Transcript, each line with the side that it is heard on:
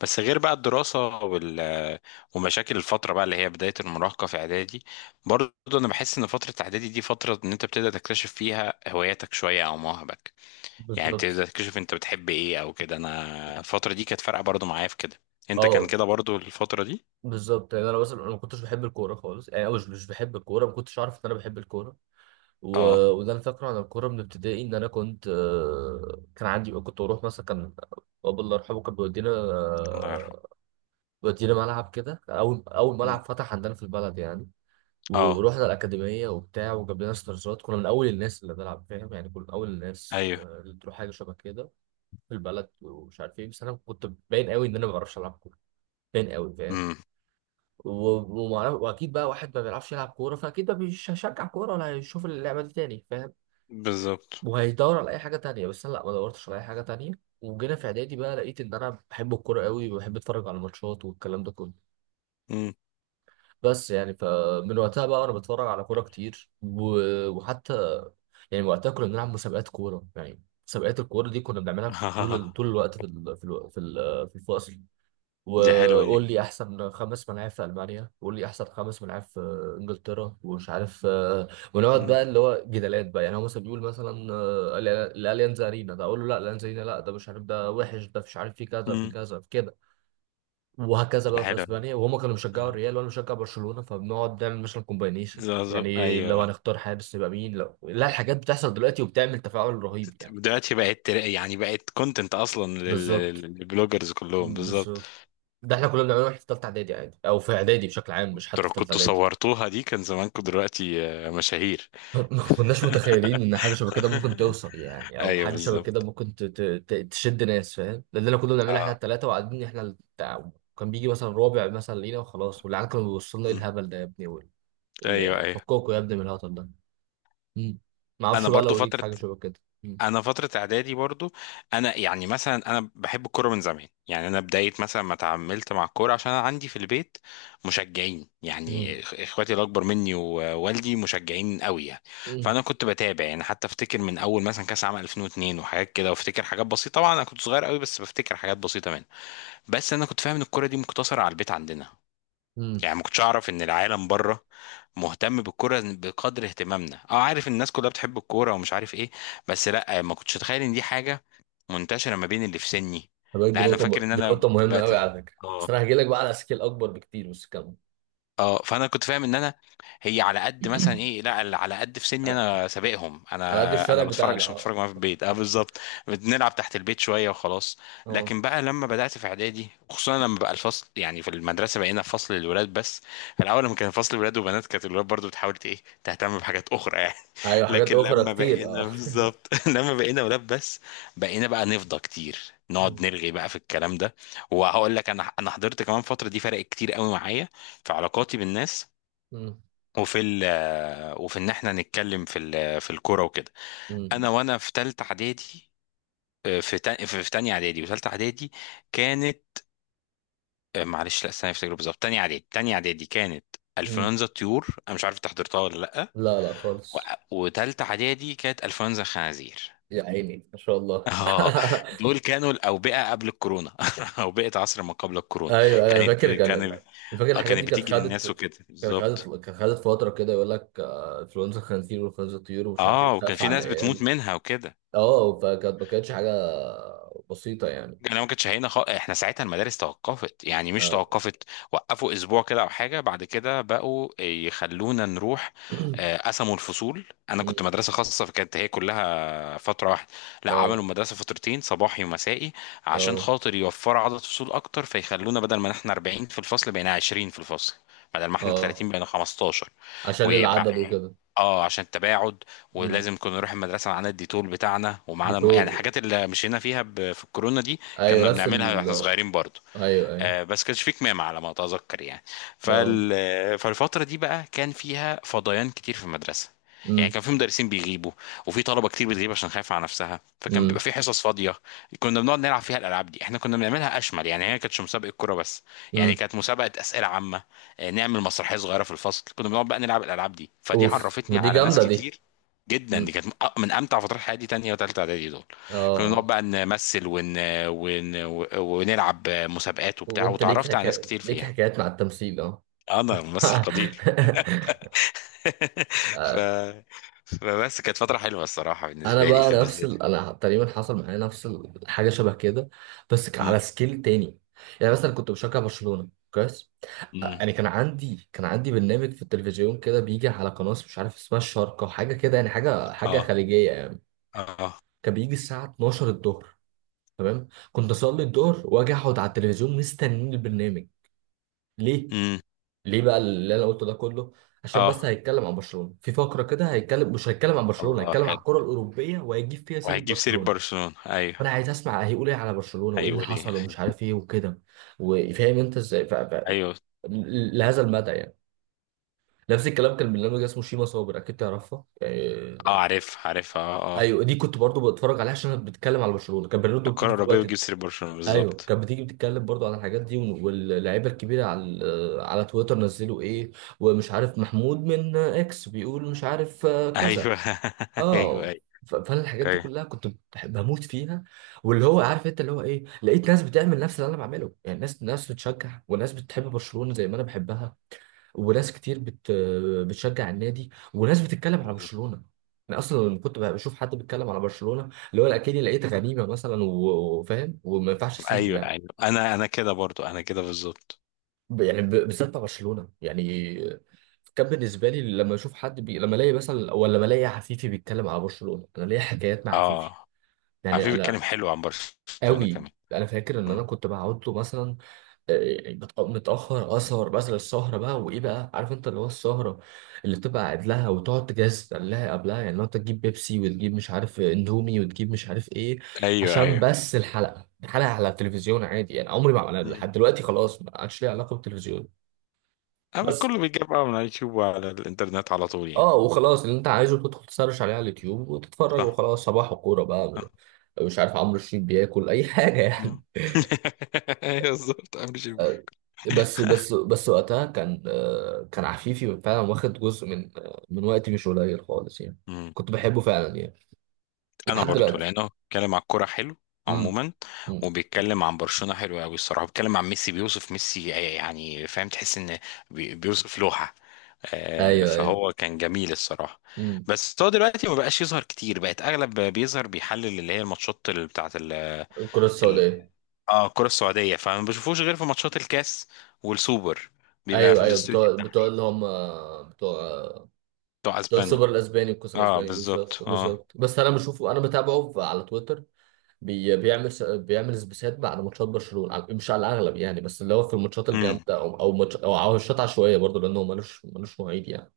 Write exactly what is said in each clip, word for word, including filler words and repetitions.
left: بس غير بقى الدراسة وال... ومشاكل الفترة بقى اللي هي بداية المراهقة في إعدادي. برضه أنا بحس إن فترة إعدادي دي فترة إن أنت بتبدأ تكتشف فيها هواياتك شوية أو مواهبك، يعني
right: بالظبط.
left: بتبدأ تكتشف أنت بتحب إيه أو كده. أنا الفترة دي كانت فارقة برضه معايا في كده. أنت كان
right: اه،
left: كده برضه الفترة دي؟
right: بالظبط. يعني انا مثلا انا ما كنتش بحب الكوره خالص يعني، أو مش مش بحب الكوره، ما كنتش اعرف ان انا بحب الكوره. و...
left: أه.
right: وده انا فاكره عن الكوره من ابتدائي، ان انا كنت، آه، كان عندي، كنت بروح مثلا، كان بابا الله يرحمه كان بيودينا
left: الله يرحمه.
right: آه، بيودينا ملعب كده، اول اول
left: أمم.
right: ملعب فتح عندنا في البلد يعني.
left: أه.
right: ورحنا الاكاديميه وبتاع، وجاب لنا استرزات، كنا من اول الناس اللي بنلعب، فاهم يعني، كنا من اول الناس
left: أيوه.
right: آه، اللي تروح حاجه شبه كده في البلد، ومش عارف ايه. بس انا كنت باين قوي ان انا ما بعرفش العب كوره، باين قوي، فاهم.
left: أمم.
right: و- ومعرف، واكيد بقى واحد ما بيعرفش يلعب كوره، فاكيد ما مش هشجع كوره ولا هيشوف اللعبه دي تاني، فاهم.
left: بالظبط.
right: وهيدور على اي حاجه تانية، بس انا لا، ما دورتش على اي حاجه تانية. وجينا في اعدادي بقى، لقيت ان انا بحب الكوره قوي، وبحب اتفرج على الماتشات والكلام ده كله.
left: أمم.
right: بس يعني فمن وقتها بقى وانا بتفرج على كوره كتير، و- وحتى يعني وقتها كنا بنلعب مسابقات كوره، يعني مسابقات الكوره دي كنا بنعملها في طول ال- طول الوقت في ال- في الو- في ال- في الفصل.
left: دي حلوة دي.
right: وقول لي احسن خمس ملاعب في المانيا، وقول لي احسن خمس ملاعب في انجلترا، ومش عارف آه، ونقعد
left: أمم.
right: بقى اللي هو جدالات بقى، يعني هو مثلا بيقول مثلا، آه، ال- الاليانز ارينا، ده اقول له لا الاليانز ارينا لا، ده مش عارف، ده وحش، ده مش عارف، في كذا في
left: أمم.
right: كذا في كده. وهكذا
left: دي
right: بقى في
left: حلوة دي.
right: اسبانيا، وهما كانوا بيشجعوا
left: آه.
right: الريال وانا بشجع برشلونه، فبنقعد نعمل مثلا كومباينيشن،
left: زازو.
right: يعني لو
left: أيوه.
right: هنختار حارس يبقى مين، لو لا، الحاجات بتحصل دلوقتي وبتعمل تفاعل رهيب يعني.
left: دلوقتي بقت يعني بقت كونتنت اصلا لل-
right: بالظبط.
left: للبلوجرز كلهم، بالظبط.
right: بالظبط، ده احنا كنا بنعمله واحنا في ثالثه اعدادي عادي، او في اعدادي بشكل عام، مش
left: انتوا
right: حتى
left: لو
right: في ثالثه
left: كنتوا
right: اعدادي.
left: صورتوها دي كان زمانكم دلوقتي آه، مشاهير.
right: ما كناش متخيلين ان حاجه شبه كده ممكن توصل يعني، او
left: ايوه
right: حاجه شبه كده
left: بالظبط.
right: ممكن ت- ت- ت- تشد ناس، فاهم. ده اللي كنا بنعمله احنا
left: اه.
right: الثلاثه، وقاعدين احنا التع... كان بيجي مثلا رابع مثلا لينا وخلاص، والعيال كانوا بيبصوا لنا ايه
left: مم.
right: الهبل ده يا ابني، وال- اللي
left: ايوه
right: يعني
left: ايوه.
right: فكوكوا يا ابني من الهطل ده. مم. ما
left: انا
right: اعرفش بقى
left: برضو
right: لو ليك
left: فتره
right: حاجه شبه كده. مم.
left: انا فتره اعدادي برضو. انا يعني مثلا انا بحب الكوره من زمان، يعني انا بدايه مثلا ما اتعاملت مع الكوره عشان انا عندي في البيت مشجعين،
right: مم.
left: يعني إخ- اخواتي الاكبر مني ووالدي مشجعين قوي يعني.
right: مم.
left: فانا كنت بتابع يعني، حتى افتكر من اول مثلا كاس عام ألفين واتنين وحاجات كده، وافتكر حاجات بسيطه طبعا انا كنت صغير قوي، بس بفتكر حاجات بسيطه منها. بس انا كنت فاهم ان الكوره دي مقتصره على البيت عندنا،
right: مم.
left: يعني ما كنتش اعرف ان العالم بره مهتم بالكوره بقدر اهتمامنا. اه، عارف الناس كلها بتحب الكوره ومش عارف ايه، بس لا ما كنتش اتخيل ان دي حاجه منتشره ما بين اللي في سني.
right: طب دي
left: لا انا
right: نقطه
left: فاكر
right: م...
left: ان
right: دي
left: انا
right: نقطه مهمه
left: بقت.
right: قوي على فكره.
left: اه
right: بس انا هجي لك بقى على سكيل اكبر بكتير، بس كمل.
left: اه، فانا كنت فاهم ان انا هي على قد مثلا ايه، لا ال- على قد في سني
right: على
left: انا سابقهم،
right: على قد
left: انا
right: الشارع
left: انا بتفرج
right: بتاعنا
left: عشان
right: اه.
left: بتفرج معاهم في البيت. اه بالظبط. بنلعب تحت البيت شويه وخلاص.
right: اه.
left: لكن بقى لما بدات في اعدادي خصوصا لما بقى الفصل يعني في المدرسه بقينا في فصل للولاد بس، في الاول لما كان فصل ولاد وبنات كانت الولاد برضو بتحاول ت- ايه تهتم بحاجات اخرى يعني.
right: ايوه، حاجات
left: لكن
right: اخرى
left: لما
right: كتير
left: بقينا
right: اه.
left: بالظبط لما بقينا ولاد بس بقينا بقى نفضى كتير، نقعد
right: مم.
left: نرغي بقى في الكلام ده. وهقول لك انا انا حضرت كمان، فتره دي فرق كتير قوي معايا في علاقاتي بالناس،
right: مم.
left: وفي ال وفي ان احنا نتكلم في ال في الكوره وكده.
right: مم.
left: انا وانا في ثالثه اعدادي. آه، في تا- في في تانية اعدادي وثالثه اعدادي كانت. آه، معلش لا استنى افتكر بالظبط، تانية اعدادي. تانية اعدادي كانت
right: مم.
left: انفلونزا الطيور، انا مش عارف انت حضرتها ولا لا.
right: لا لا خالص.
left: و- وتالتة اعدادي كانت انفلونزا الخنازير.
right: يا عيني ما شاء الله.
left: اه. دول كانوا الاوبئه قبل الكورونا. اوبئه عصر ما قبل الكورونا.
right: ايوه، انا
left: كانت
right: فاكر كان ال-
left: كانت
right: أنا فاكر
left: آه،
right: الحاجات
left: كانت
right: دي كانت
left: بتيجي للناس
right: خدت
left: وكده
right: كانت خدت
left: بالظبط.
right: كانت خدت فتره كده. يقول لك آه، انفلونزا خنزير وانفلونزا طيور ومش عارف ايه،
left: اه وكان
right: بتخاف
left: في
right: على
left: ناس بتموت
right: العيال.
left: منها وكده.
right: اه، فكانت ما كانتش حاجه بسيطه يعني.
left: انا ما كنتش هنا خ... احنا ساعتها المدارس توقفت، يعني مش
right: اه.
left: توقفت، وقفوا اسبوع كده او حاجه بعد كده بقوا يخلونا نروح. آه، قسموا الفصول، انا
right: مم.
left: كنت مدرسه خاصه فكانت هي كلها فترة واحدة، لا، عملوا
right: اه.
left: المدرسة فترتين، صباحي ومسائي، عشان
right: اه.
left: خاطر يوفروا عدد فصول أكتر، فيخلونا بدل ما احنا اربعين في الفصل بقينا عشرين في الفصل، بدل ما احنا
right: اه،
left: تلاتين بقينا خمستاشر.
right: عشان
left: ويبقى.
right: العدد وكده.
left: اه عشان التباعد.
right: مم.
left: ولازم كنا نروح المدرسه معانا الديتول بتاعنا ومعانا الم... يعني
right: بيتوزوا.
left: الحاجات اللي مشينا فيها ب... في الكورونا دي،
right: ايوه،
left: كنا
right: نفس
left: بنعملها
right: ال.
left: واحنا صغيرين برضو.
right: ايوه ايوه.
left: آه، بس كانش في كمامة على ما أتذكر يعني.
right: اه.
left: فال... فالفترة دي بقى كان فيها فضيان كتير في المدرسة، يعني
right: مم.
left: كان في مدرسين بيغيبوا وفي طلبة كتير بتغيب عشان خايفة على نفسها، فكان بيبقى
right: مم.
left: في حصص فاضية كنا بنقعد نلعب فيها الألعاب دي. احنا كنا بنعملها أشمل يعني، هي ما كانتش مسابقة كورة بس، يعني
right: مم.
left: كانت مسابقة أسئلة عامة، آه، نعمل مسرحية صغيرة في الفصل، كنا بنقعد بقى نلعب الألعاب دي، فدي
right: اوف، ما
left: عرفتني
right: دي
left: على ناس
right: جامده دي.
left: كتير جدا. دي كانت من أ- من امتع فترات حياتي، تانية وتالتة اعدادي دول. كنا بنقعد
right: اه.
left: بقى نمثل ون... ون... ونلعب مسابقات وبتاع
right: وانت ليك
left: وتعرفت على ناس
right: حكا...
left: كتير
right: ليك
left: فيها.
right: حكايات مع التمثيل اه.
left: انا ممثل قدير. ف... فبس كانت فترة حلوة الصراحة
right: انا
left: بالنسبة لي
right: بقى
left: في
right: نفس
left: بالذات.
right: ال... انا تقريبا حصل معايا نفس الحاجه شبه كده، بس كان
left: مم.
right: على سكيل تاني. يعني مثلا كنت بشجع برشلونه كويس،
left: مم.
right: يعني كان عندي، كان عندي برنامج في التلفزيون كده بيجي على قناه مش عارف اسمها الشارقه وحاجه كده، يعني حاجه حاجه
left: اه
right: خليجيه يعني.
left: اه.
right: كان بيجي الساعه اتناشر الظهر، تمام، كنت اصلي الظهر واجي اقعد على التلفزيون مستنيين البرنامج. ليه؟
left: مم.
right: ليه بقى اللي انا قلته ده كله؟ عشان بس
left: اه
right: هيتكلم عن برشلونه في فقره كده، هيتكلم، مش هيتكلم عن برشلونه،
left: الله
right: هيتكلم عن
left: حلو،
right: الكره الاوروبيه وهيجيب فيها سيره
left: وهيجيب سيرة
right: برشلونه.
left: برشلونة
right: فانا
left: ايوه.
right: عايز اسمع هيقول ايه على برشلونه وايه اللي
left: هيقول ايه؟
right: حصل ومش عارف ايه وكده. وفاهم انت ازاي، ف... ف...
left: ايوه.
right: لهذا المدى يعني. نفس الكلام، كان برنامج اسمه شيما صابر، اكيد تعرفها آه،
left: اه عارف عارف اه اه،
right: ايوه، دي كنت برضو بتفرج عليها عشان بتتكلم على برشلونه، كان برنامج
left: الكرة
right: بتيجي في
left: الأوروبية
right: الوقت
left: بتجيب
right: ده.
left: سيرة برشلونة
right: ايوه
left: بالظبط.
right: كانت بتيجي، بتتكلم برضو عن الحاجات دي، واللعيبه الكبيره على على تويتر نزلوا ايه، ومش عارف محمود من اكس بيقول مش عارف آه، كذا.
left: ايوه. ايوه ايوه.
right: اه. ف- فانا الحاجات دي
left: ايوه
right: كلها كنت بح- بموت فيها. واللي هو عارف انت، اللي هو ايه، لقيت ناس بتعمل نفس اللي انا بعمله، يعني ناس ناس بتشجع وناس بتحب برشلونه زي ما انا بحبها، وناس كتير بت بتشجع النادي، وناس بتتكلم على برشلونه. انا اصلا لما كنت بشوف حد بيتكلم على برشلونه اللي هو اكني لقيت غنيمه مثلا، و- وفاهم، وما ينفعش اسيبه
left: ايوه
right: يعني.
left: ايوه، انا انا كده برضو، انا كده بالظبط.
right: ب- يعني ب- بالذات مع برشلونه يعني. كان بالنسبه لي لما اشوف حد بي... لما الاقي مثلا، ولا لما الاقي عفيفي بيتكلم على برشلونه، انا ليا حكايات مع عفيفي.
left: اه،
right: يعني
left: عفيف بيتكلم
right: انا
left: حلو عن برشلونة
right: قوي.
left: كمان.
right: انا فاكر ان انا
left: مم.
right: كنت بقعد له مثلا، آه، بت- متاخر، اسهر مثلا السهره بقى، وايه بقى، عارف انت اللي هو السهره اللي بتبقى قاعد لها وتقعد تجهز لها قبلها، يعني لو انت تجيب بيبسي وتجيب مش عارف اندومي وتجيب مش عارف ايه.
left: ايوه
right: عشان
left: ايوه.
right: بس الحلقه، الحلقه على التلفزيون عادي يعني. عمري ما،
left: مم.
right: لحد دلوقتي خلاص، ما عادش ليها علاقه بالتلفزيون.
left: اما
right: بس
left: كله بيجيب بقى من على اليوتيوب وعلى الانترنت على طول يعني.
right: اه، وخلاص اللي انت عايزه بتدخل تسرش عليه على اليوتيوب وتتفرج،
left: صح
right: وخلاص، صباح وكوره بقى.
left: صح.
right: مش عارف عمرو الشريف بياكل اي حاجه يعني.
left: مم. ايوه بالظبط عامل شبه.
right: آه، بس بس بس وقتها كان، آه، كان عفيفي فعلا واخد جزء من، آه، من وقتي مش قليل خالص يعني.
left: مم.
right: كنت بحبه فعلا يعني.
left: انا
right: ولحد
left: برضو
right: دلوقتي.
left: لانه بيتكلم على الكوره حلو
right: امم.
left: عموما،
right: أمم.
left: وبيتكلم عن برشلونه حلو قوي الصراحه، بيتكلم عن ميسي، بيوصف ميسي يعني، فاهم تحس ان بي- بيوصف لوحه، آه،
right: ايوه ايوه.
left: فهو كان جميل الصراحه.
right: امم
left: بس هو دلوقتي ما بقاش يظهر كتير، بقت اغلب بيظهر بيحلل اللي هي الماتشات اللي بتاعت
right: الكره السوداء.
left: اه الكرة السعودية، فما بشوفوش غير في ماتشات الكاس والسوبر، بيبقى في
right: ايوه ايوه
left: الاستوديو
right: بتوع، بتوع
left: التحليلي
right: اللي هم بتوع
left: بتوع
right: بتوع
left: اسبانيا.
right: السوبر الاسباني والكاس
left: اه
right: الاسباني
left: بالظبط.
right: بالظبط
left: اه.
right: بالظبط. بس انا بشوفه، انا بتابعه ف- على تويتر. بي بيعمل س- بيعمل سبيسات بعد ماتشات برشلونه على- مش على الاغلب يعني، بس اللي هو في الماتشات
left: امم.
right: الجامده، او او ماتش او أو ماتشات عشوائيه برضه، لانه ملوش ملوش مواعيد يعني.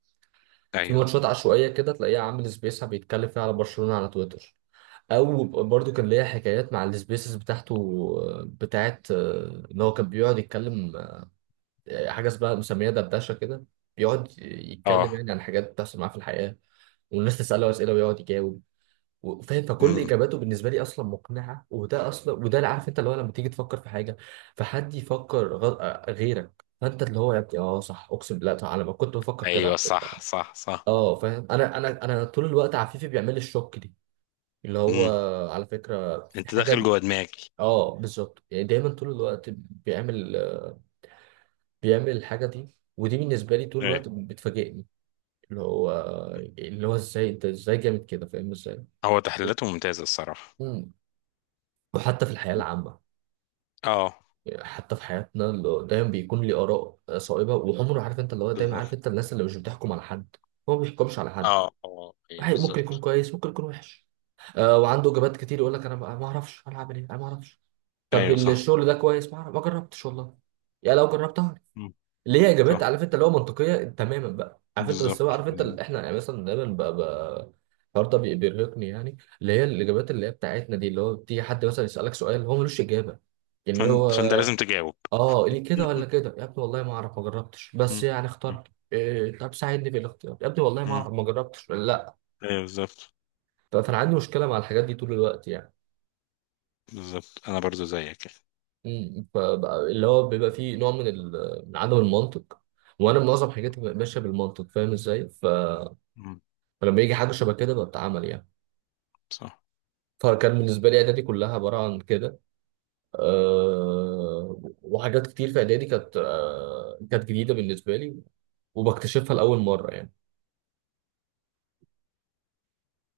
right: في
left: ايوه.
right: ماتشات عشوائيه كده تلاقيه عامل سبيس بيتكلم فيها على برشلونه على تويتر. او برضه كان ليا حكايات مع السبيسز بتاعته، آه، بتاعت آه، ان هو كان بيقعد يتكلم، آه، حاجه اسمها مسميه دردشه كده، بيقعد يتكلم
left: اه.
right: يعني عن حاجات بتحصل معاه في الحياه، والناس تساله اسئله ويقعد يجاوب. وفاهم، فكل
left: امم.
right: اجاباته بالنسبه لي اصلا مقنعه. وده اصلا، وده اللي، عارف انت اللي هو لما تيجي تفكر في حاجه فحد يفكر غ... آه، غيرك، فانت اللي هو يا ابني اه صح، اقسم بالله صح، انا ما كنت بفكر كده
left: ايوه.
right: على فكره
left: صح
right: يعني.
left: صح صح.
right: اه فاهم، انا انا انا طول الوقت، عفيفي بيعمل لي الشوك دي، اللي هو،
left: امم.
right: على فكره في
left: انت
right: حاجه.
left: داخل جوه دماغي.
right: اه بالظبط، يعني دايما طول الوقت بيعمل، بيعمل الحاجه دي. ودي بالنسبه لي طول
left: ايوه.
right: الوقت بتفاجئني. اللي هو اللي هو ازاي انت، ازاي جامد كده، فاهم، ازاي.
left: هو تحليلاته ممتازة الصراحة.
right: مم. وحتى في الحياه العامه،
left: اه
right: حتى في حياتنا اللي دايما بيكون لي آراء صائبة، وعمره، عارف انت اللي هو دايما عارف
left: بالظبط.
right: انت الناس اللي مش بتحكم على حد، هو ما بيحكمش على حد.
left: اه اه ايوه
right: واحد ممكن يكون
left: بالظبط.
right: كويس، ممكن يكون وحش. آه، وعنده إجابات كتير يقول لك انا ما ما اعرفش انا هعمل ايه، انا ما اعرفش. طب
left: ايوه صح.
right: الشغل ده كويس؟ ما اعرف، ما جربتش والله. يا لو جربت اعرف.
left: مم.
right: اللي هي إجابات
left: صح
right: عارف انت اللي هو منطقية تماما بقى، عارف انت، بس هو
left: بالظبط
right: عارف انت
left: بالظبط.
right: اللي احنا يعني مثلا دايما بقى بقى. الحوار ده بي- بيرهقني يعني، اللي هي الإجابات اللي هي بتاعتنا دي، اللي هو بتيجي حد مثلا يسألك سؤال هو ملوش إجابة، يعني اللي
left: فن... فانت
right: هو
left: لازم تجاوب.
right: اه ليه كده ولا كده يا ابني والله ما اعرف ما جربتش، بس
left: مم.
right: يعني
left: مم.
right: اخترت إيه، طب ساعدني في الاختيار يا ابني، والله ما
left: مم.
right: اعرف ما جربتش ولا لا.
left: ايوه بالظبط
right: ف- فانا عندي مشكله مع الحاجات دي طول الوقت يعني.
left: بالظبط. انا برضو زيك كده.
right: أمم، فبقى- اللي هو بيبقى فيه نوع من ال- من عدم المنطق. وانا معظم حاجاتي ببقى ماشيه بالمنطق، فاهم ازاي. ف-
left: مم.
right: فلما يجي حاجه شبه كده بتعمل يعني.
left: صح.
right: فكان بالنسبه لي اعدادي كلها عباره عن كده. أه، وحاجات كتير في اعدادي كانت، أه كانت جديده بالنسبه لي وبكتشفها لاول مره يعني.